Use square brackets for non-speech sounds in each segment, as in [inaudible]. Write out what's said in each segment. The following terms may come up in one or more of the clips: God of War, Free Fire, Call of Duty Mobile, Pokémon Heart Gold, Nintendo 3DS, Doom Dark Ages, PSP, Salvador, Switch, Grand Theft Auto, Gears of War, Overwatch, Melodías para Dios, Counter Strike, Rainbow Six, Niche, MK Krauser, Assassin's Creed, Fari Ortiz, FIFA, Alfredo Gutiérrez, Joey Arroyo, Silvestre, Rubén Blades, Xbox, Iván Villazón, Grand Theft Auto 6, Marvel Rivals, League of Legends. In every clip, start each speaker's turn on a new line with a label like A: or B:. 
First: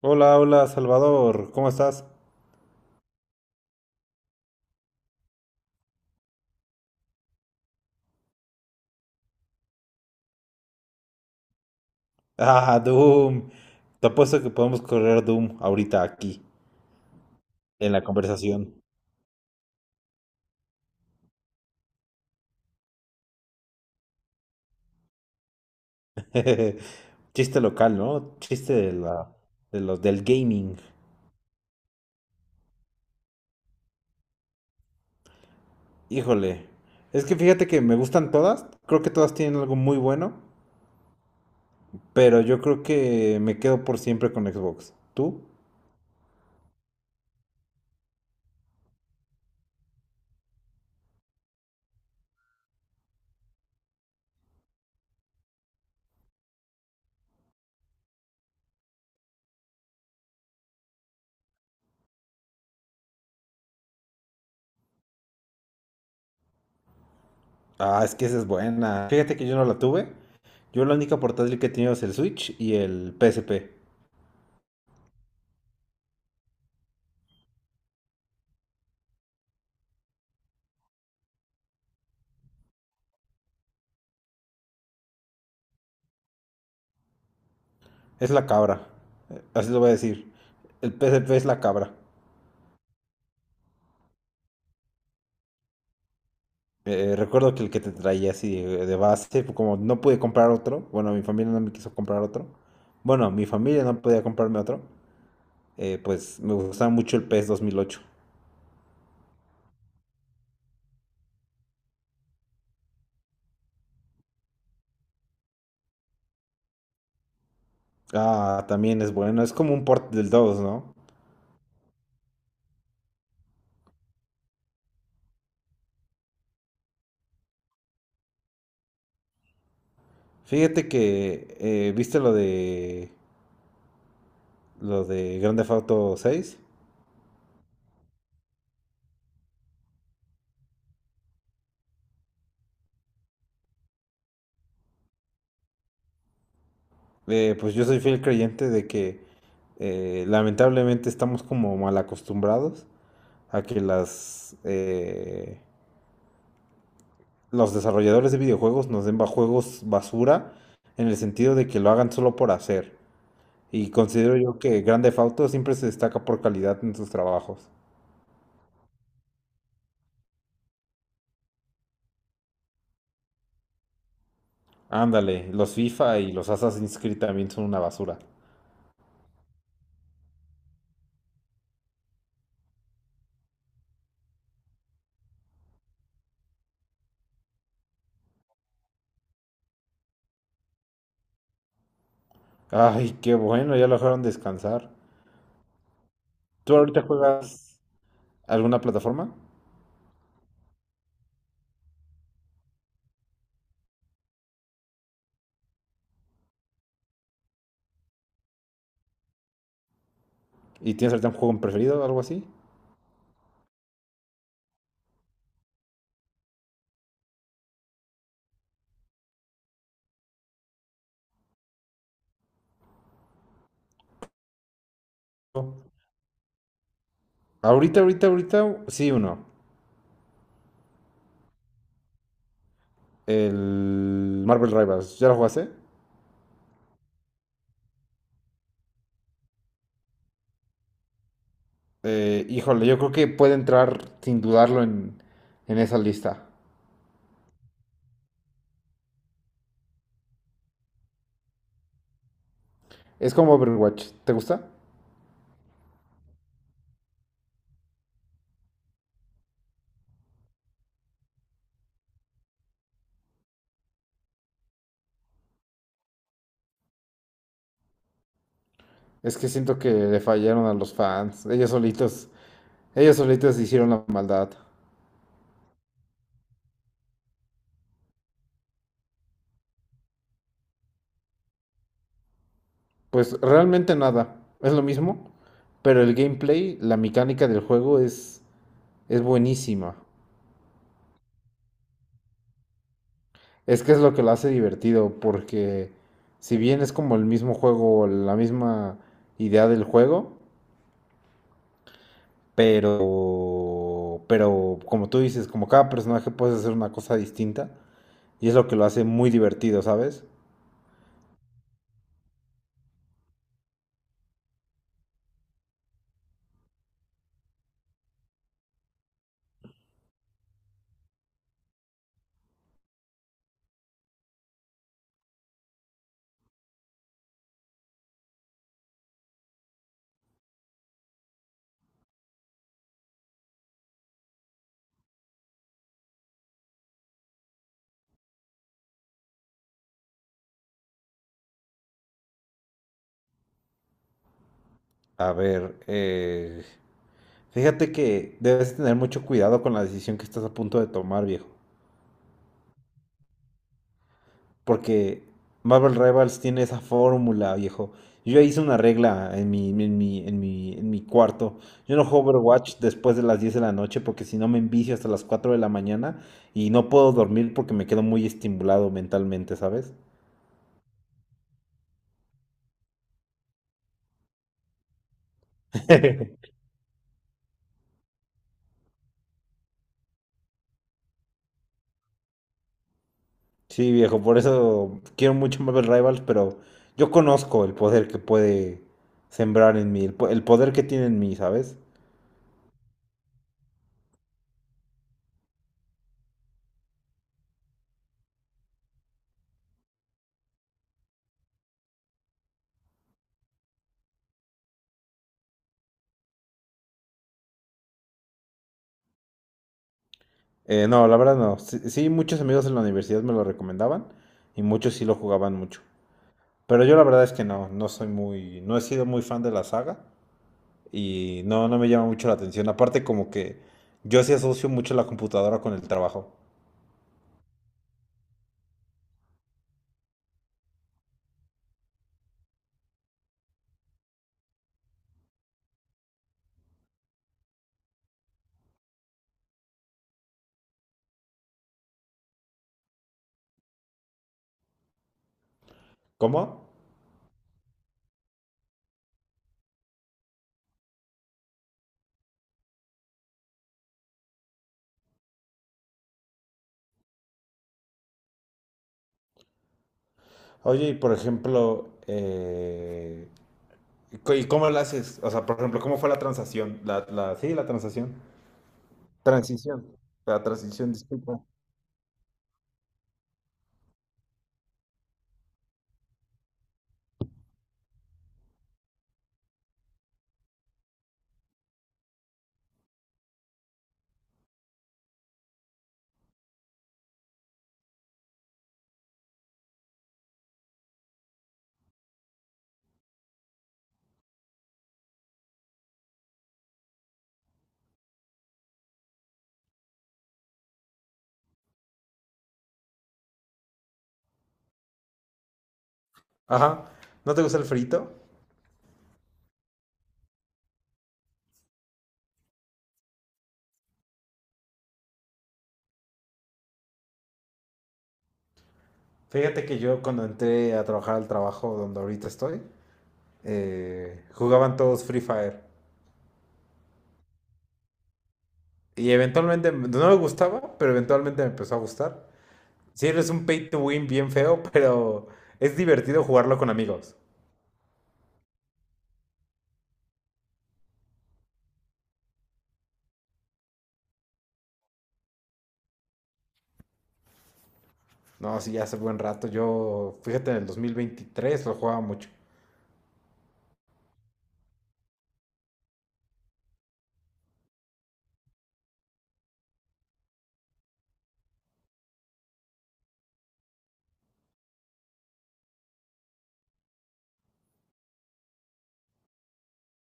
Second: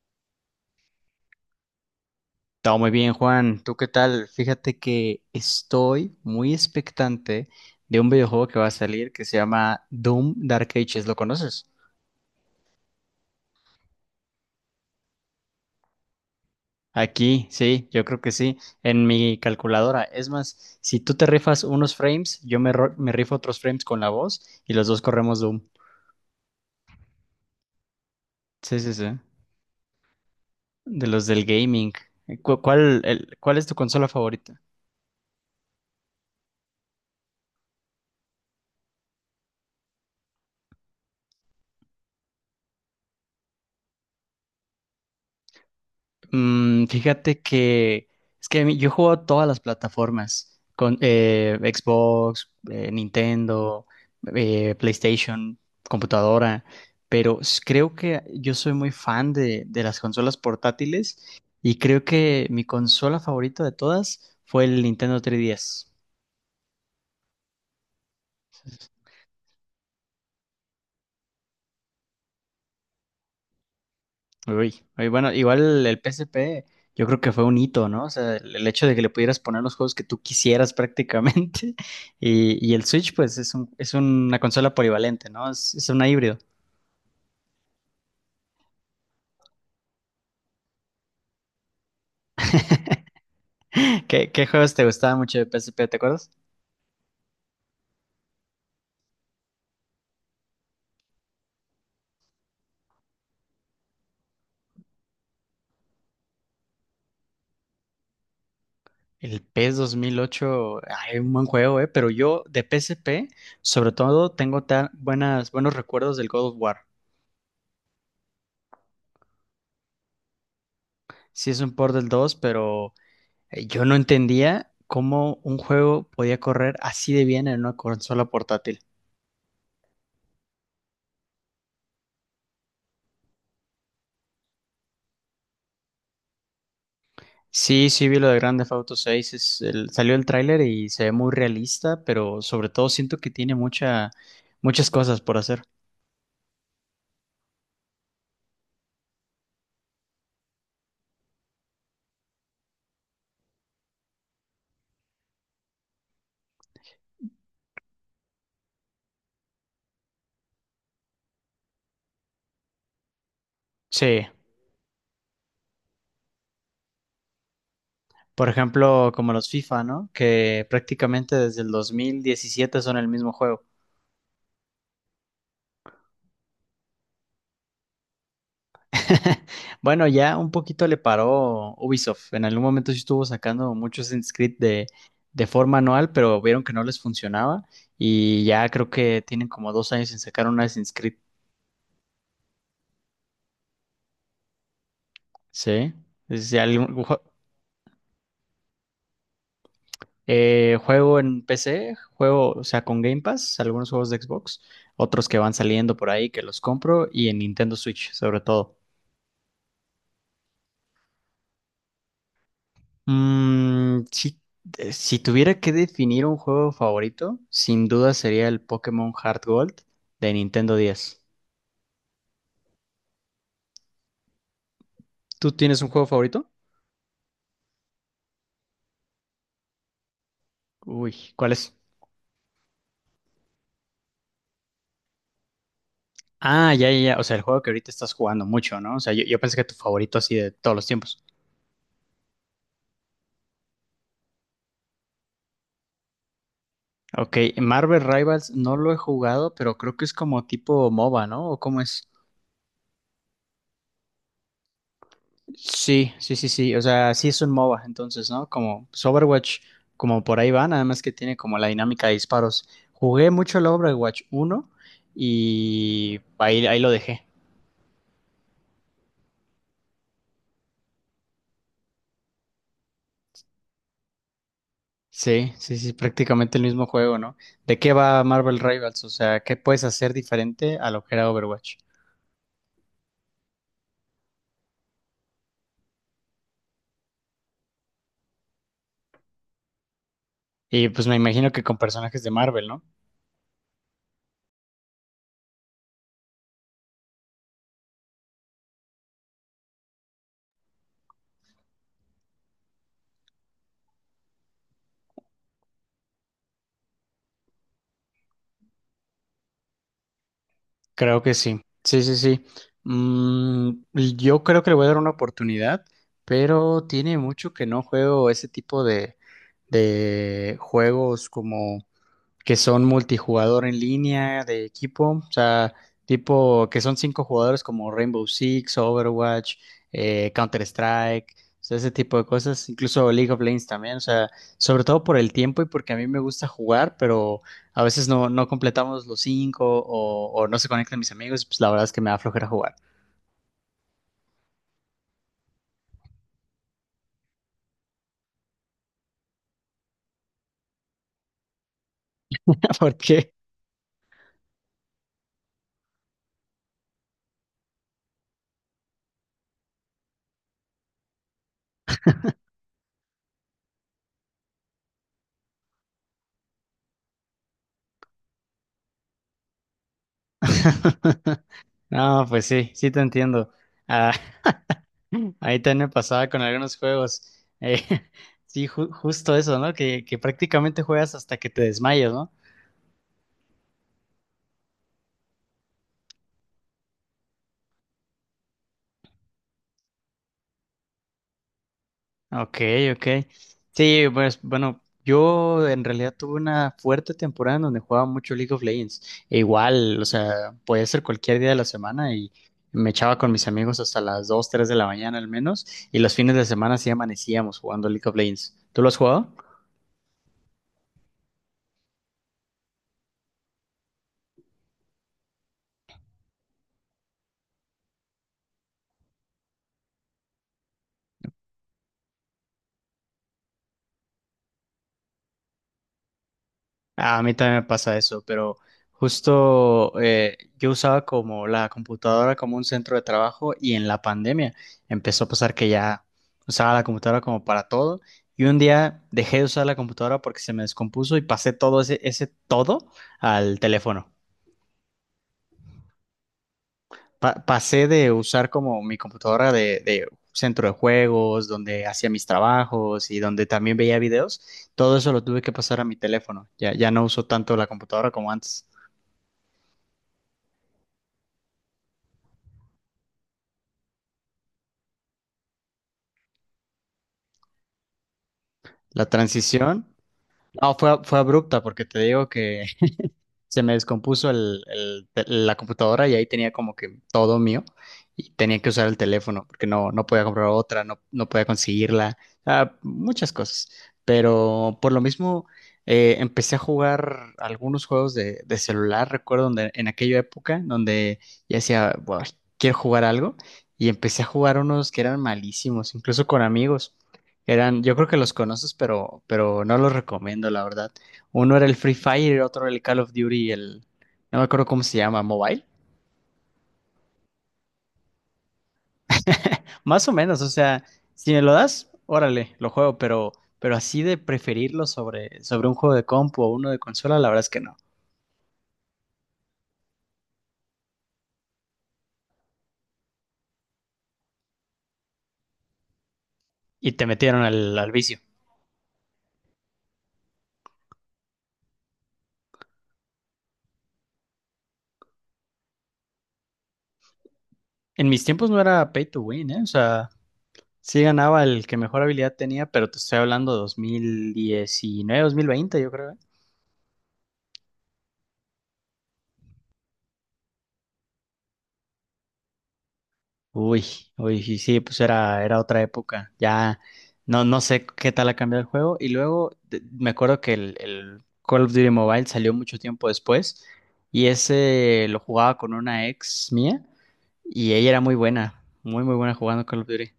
A: Hola, hola, Salvador, ¿cómo estás?
B: Todo muy bien, Juan. ¿Tú qué tal? Fíjate que estoy muy expectante de un videojuego que va a salir que se llama Doom Dark Ages. ¿Lo conoces?
A: [laughs] Ah, Doom. Te apuesto que podemos correr Doom ahorita aquí,
B: Aquí, sí,
A: en
B: yo
A: la
B: creo que sí,
A: conversación.
B: en mi calculadora. Es más, si tú te rifas unos frames, me rifo otros frames con la voz y los dos corremos Doom.
A: [laughs] Chiste local, ¿no? Chiste
B: Sí, sí,
A: de
B: sí.
A: la, de los, del gaming.
B: De los del gaming. ¿Cuál es tu consola favorita?
A: Híjole. Es que fíjate que me gustan todas. Creo que todas tienen algo muy bueno. Pero yo creo que me quedo por siempre con Xbox. ¿Tú?
B: Fíjate que es que a mí- yo juego todas las plataformas, con Xbox, Nintendo, PlayStation, computadora, creo que yo soy muy fan de las consolas portátiles y creo que mi consola favorita de todas fue el Nintendo 3DS.
A: Ah, es que esa es buena. Fíjate que yo no la tuve. Yo la única portátil que he tenido es el Switch y el PSP.
B: Uy, uy, bueno, igual el PSP, yo creo que fue un hito, ¿no? O sea, el hecho de que le pudieras poner los juegos que tú quisieras prácticamente. [laughs] Y el Switch, pues es una consola polivalente, ¿no? Es una híbrido.
A: Es la cabra. Así lo voy a decir. El PSP es la cabra.
B: ¿Qué juegos te gustaban mucho de PSP, te acuerdas?
A: Recuerdo que el que te traía así de base, pues, como no pude comprar otro, bueno, mi familia no me quiso comprar otro. Bueno, mi familia no podía comprarme otro. Pues me gustaba mucho el PS 2008.
B: El PES 2008, ay, un buen juego, ¿eh? Pero yo de PSP, sobre todo, tengo buenos recuerdos del God of War.
A: Ah, también es bueno. Es como un port del dos, ¿no?
B: Sí es un port del 2, pero yo no entendía cómo un juego podía correr así de bien en una consola portátil.
A: Fíjate que, ¿viste lo de Grand Theft Auto 6?
B: Sí, sí vi lo de Grand Theft Auto 6, salió el tráiler y se ve muy realista, pero sobre todo siento que tiene muchas cosas por hacer.
A: Pues yo soy fiel creyente de que lamentablemente estamos como mal acostumbrados a que los desarrolladores de videojuegos nos den juegos basura, en el sentido de que lo hagan solo por hacer. Y
B: Sí,
A: considero yo que Grand Theft Auto siempre se destaca por calidad en sus trabajos.
B: por ejemplo, como los FIFA, ¿no? Que prácticamente desde el 2017 son el mismo juego.
A: Ándale, los FIFA y los Assassin's Creed también son una basura.
B: [laughs] Bueno, ya un poquito le paró Ubisoft. En algún momento sí estuvo sacando muchos Assassin's Creed de forma anual, pero vieron que no les funcionaba y ya creo que tienen como 2 años sin sacar un Assassin's Creed.
A: Ay, qué bueno, ya lo dejaron descansar.
B: Sí. es ya
A: ¿Tú
B: algún
A: ahorita
B: ju-
A: juegas alguna plataforma?
B: Juego en PC, juego, o sea, con Game Pass, algunos juegos de Xbox, otros que van saliendo por ahí que los compro y en Nintendo Switch sobre todo.
A: ¿Y tienes ahorita un juego preferido o algo así?
B: Mm, si, si tuviera que definir un juego favorito, sin duda sería el Pokémon Heart Gold de Nintendo 10. ¿Tú tienes un juego favorito?
A: Ahorita, ahorita, ahorita, sí, uno.
B: Uy, ¿cuál es?
A: El Marvel Rivals, ¿ya lo jugaste?
B: Ah, ya, ya, ya. O sea, el juego que ahorita estás jugando mucho, ¿no? O sea, yo pensé que tu favorito así de todos los tiempos.
A: Híjole, yo creo que puede entrar sin dudarlo en esa lista.
B: Ok, Marvel Rivals no lo he jugado, pero creo que es como tipo MOBA, ¿no? ¿O cómo es?
A: Es como Overwatch, ¿te gusta?
B: Sí, sí, sí, sí. O sea, sí es un MOBA, entonces, ¿no? Como pues, Overwatch, como por ahí va, nada más que tiene como la dinámica de disparos. Jugué mucho el Overwatch uno y ahí lo dejé.
A: Es que siento que le fallaron a los fans. Ellos solitos hicieron la maldad.
B: Sí, sí, sí, prácticamente el mismo juego, ¿no? ¿De qué va Marvel Rivals? O sea, ¿qué puedes hacer diferente a lo que era Overwatch?
A: Pues realmente nada, es lo mismo, pero el gameplay, la mecánica del juego es buenísima.
B: Y pues me imagino que con personajes de Marvel, ¿no?
A: Es que es lo que lo hace divertido, porque si bien es como el mismo juego, la misma idea del juego, pero como tú dices, como cada personaje puede hacer una cosa distinta y es lo que lo hace muy divertido, ¿sabes?
B: Creo que sí. Sí, sí, sí. Mm, yo creo que le voy a dar una oportunidad, pero tiene mucho que no juego ese tipo de juegos como que son multijugador en línea de equipo, o sea, tipo que son cinco jugadores como Rainbow Six, Overwatch, Counter Strike, ese tipo de cosas, incluso League of Legends también, o sea, sobre todo por el tiempo y porque a mí me gusta jugar, pero a veces no, no completamos los cinco o no se conectan mis amigos, pues la verdad es que me da flojera jugar.
A: A ver, fíjate que debes tener mucho cuidado con la decisión que estás a punto de tomar, viejo,
B: [laughs] ¿Por qué?
A: porque Marvel Rivals tiene esa fórmula, viejo. Yo ya hice una regla en mi cuarto. Yo no juego Overwatch después de las 10 de la noche porque si no me envicio hasta las 4 de la mañana y no puedo dormir porque me quedo muy estimulado mentalmente, ¿sabes?
B: [laughs] No, pues sí, sí te entiendo. Ah, [laughs] [laughs] Ahí también me pasaba con
A: [laughs]
B: algunos juegos. [laughs] Sí, justo eso, ¿no? Que prácticamente juegas hasta que te desmayas, ¿no?
A: Sí, viejo, por eso quiero mucho Marvel Rivals, pero yo conozco el poder que puede sembrar en mí, el poder que tiene en mí, ¿sabes?
B: Ok, ok. Sí, pues bueno, yo en realidad tuve una fuerte temporada en donde jugaba mucho League of Legends. E igual, o sea, podía ser cualquier día de la semana y me echaba con mis amigos hasta las 2, 3 de la mañana al menos. Y los fines de semana sí amanecíamos jugando League of Legends. ¿Tú lo has jugado?
A: No, la verdad no. Sí, sí, muchos amigos en la universidad me lo recomendaban y muchos sí lo jugaban mucho. Pero yo la verdad es que no, no soy muy, no he sido muy fan de la saga y no, no me llama mucho la atención. Aparte como que yo sí asocio mucho la computadora con el trabajo.
B: A mí también me pasa eso, pero justo yo usaba como la computadora como un centro de trabajo y en la pandemia empezó a pasar que ya usaba la computadora como para todo y un día dejé de usar la computadora porque se me descompuso y pasé todo ese todo al teléfono.
A: ¿Cómo?
B: Pasé de usar como mi computadora de centro de juegos, donde hacía mis trabajos y donde también veía videos, todo eso lo tuve que pasar a mi teléfono. Ya, ya no uso tanto la computadora como antes.
A: Oye, y por ejemplo, ¿y cómo lo haces? O sea, por ejemplo, ¿cómo fue la transacción? Sí, la transacción.
B: La transición,
A: Transición. La
B: no,
A: transición,
B: fue, fue
A: disculpa.
B: abrupta porque te digo que se me descompuso la computadora y ahí tenía como que todo mío y tenía que usar el teléfono porque no, no podía comprar otra, no, no podía conseguirla, ah, muchas cosas. Pero por lo mismo empecé a jugar algunos juegos de celular, recuerdo donde, en aquella época donde ya decía: "Buah, quiero jugar algo" y empecé a jugar unos que eran malísimos, incluso con amigos. Eran, yo creo que los conoces, pero no los recomiendo, la verdad. Uno era el Free Fire, el otro era el Call of Duty, el... No me acuerdo cómo se llama, Mobile.
A: Ajá. ¿No te gusta el frito?
B: [laughs] Más o menos, o sea, si me lo das, órale, lo juego, pero así de preferirlo sobre, sobre un juego de compu o uno de consola, la verdad es que no.
A: Fíjate que yo cuando entré a trabajar al trabajo donde ahorita estoy, jugaban todos Free Fire.
B: Y te metieron al vicio.
A: Y eventualmente, no me gustaba, pero eventualmente me empezó a gustar. Sí, es un pay to win bien feo, [laughs] pero es divertido jugarlo con amigos.
B: En mis tiempos no era pay to win, ¿eh? O sea, sí ganaba el que mejor habilidad tenía, pero te estoy hablando de 2019, 2020, yo creo, ¿eh?
A: No, sí, ya hace buen rato. Yo, fíjate, en el 2023 lo jugaba mucho.
B: Uy, uy, sí, sí, pues era, era otra época. Ya no, no sé qué tal ha cambiado el juego. Y luego me acuerdo que el Call of Duty Mobile salió mucho tiempo después. Y ese lo jugaba con una ex mía. Y ella era muy buena, muy, muy buena jugando Call of Duty.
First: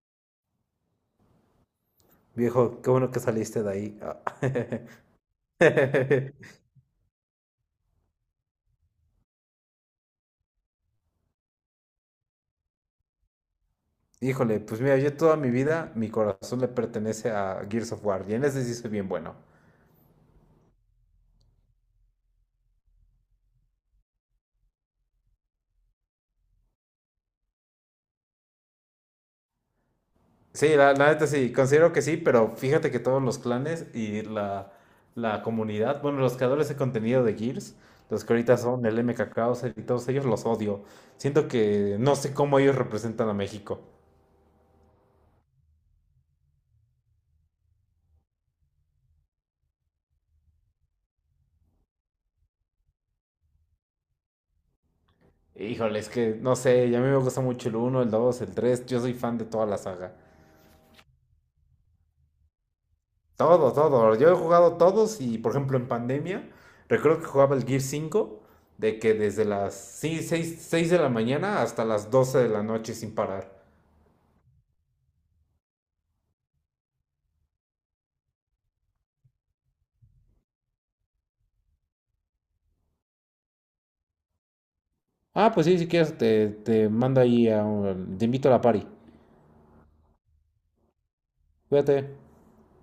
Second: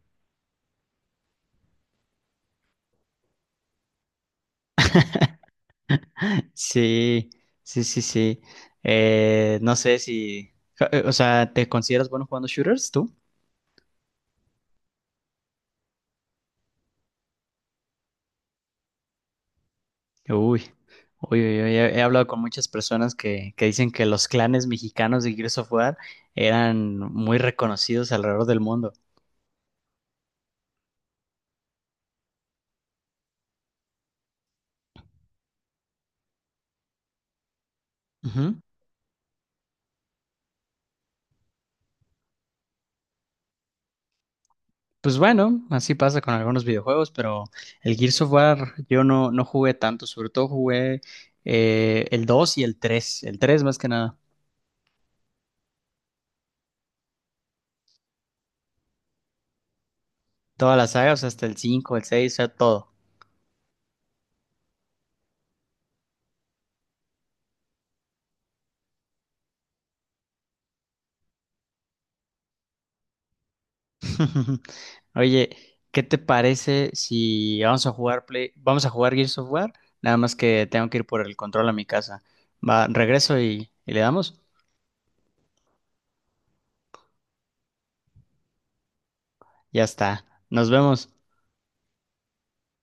A: Viejo, qué bueno que saliste de ahí. [laughs] [laughs]
B: Sí, sí, sí, sí. No sé si. ja- O sea, ¿te consideras bueno jugando shooters tú?
A: Híjole, pues mira, yo toda mi vida, mi corazón le pertenece a Gears of War, y en ese sí soy bien bueno.
B: Uy, uy, uy, uy, he hablado con muchas personas que dicen que los clanes mexicanos de Gears of War eran muy reconocidos alrededor del mundo.
A: Sí, la neta sí, considero que sí, pero fíjate que todos los clanes y la comunidad, bueno, los creadores de contenido de Gears, los que ahorita
B: Ujú.
A: son el MK Krauser y todos ellos, los odio. Siento que no sé cómo ellos representan a México.
B: Pues bueno, así pasa con algunos videojuegos, pero el Gears of War yo no, no jugué tanto, sobre todo jugué el 2 y el 3 más que nada,
A: Híjole, es que no sé, y a mí me gusta mucho el uno, el 2, el 3. Yo soy fan de toda la saga.
B: toda la saga, o sea, hasta el 5, el 6, o sea, todo.
A: Todo, todo. Yo he jugado todos y, por ejemplo, en pandemia, recuerdo que jugaba el Gear 5 de que desde las seis de la mañana hasta las 12 de la noche sin parar.
B: [laughs] Oye, ¿qué te parece si vamos a jugar Play, vamos a jugar Gears of War? Nada más que tengo que ir por el control a mi casa. Va, regreso y le damos.
A: Ah, pues sí, si quieres, te mando ahí, te invito a la party.
B: Ya está. Nos vemos.
A: Cuídate.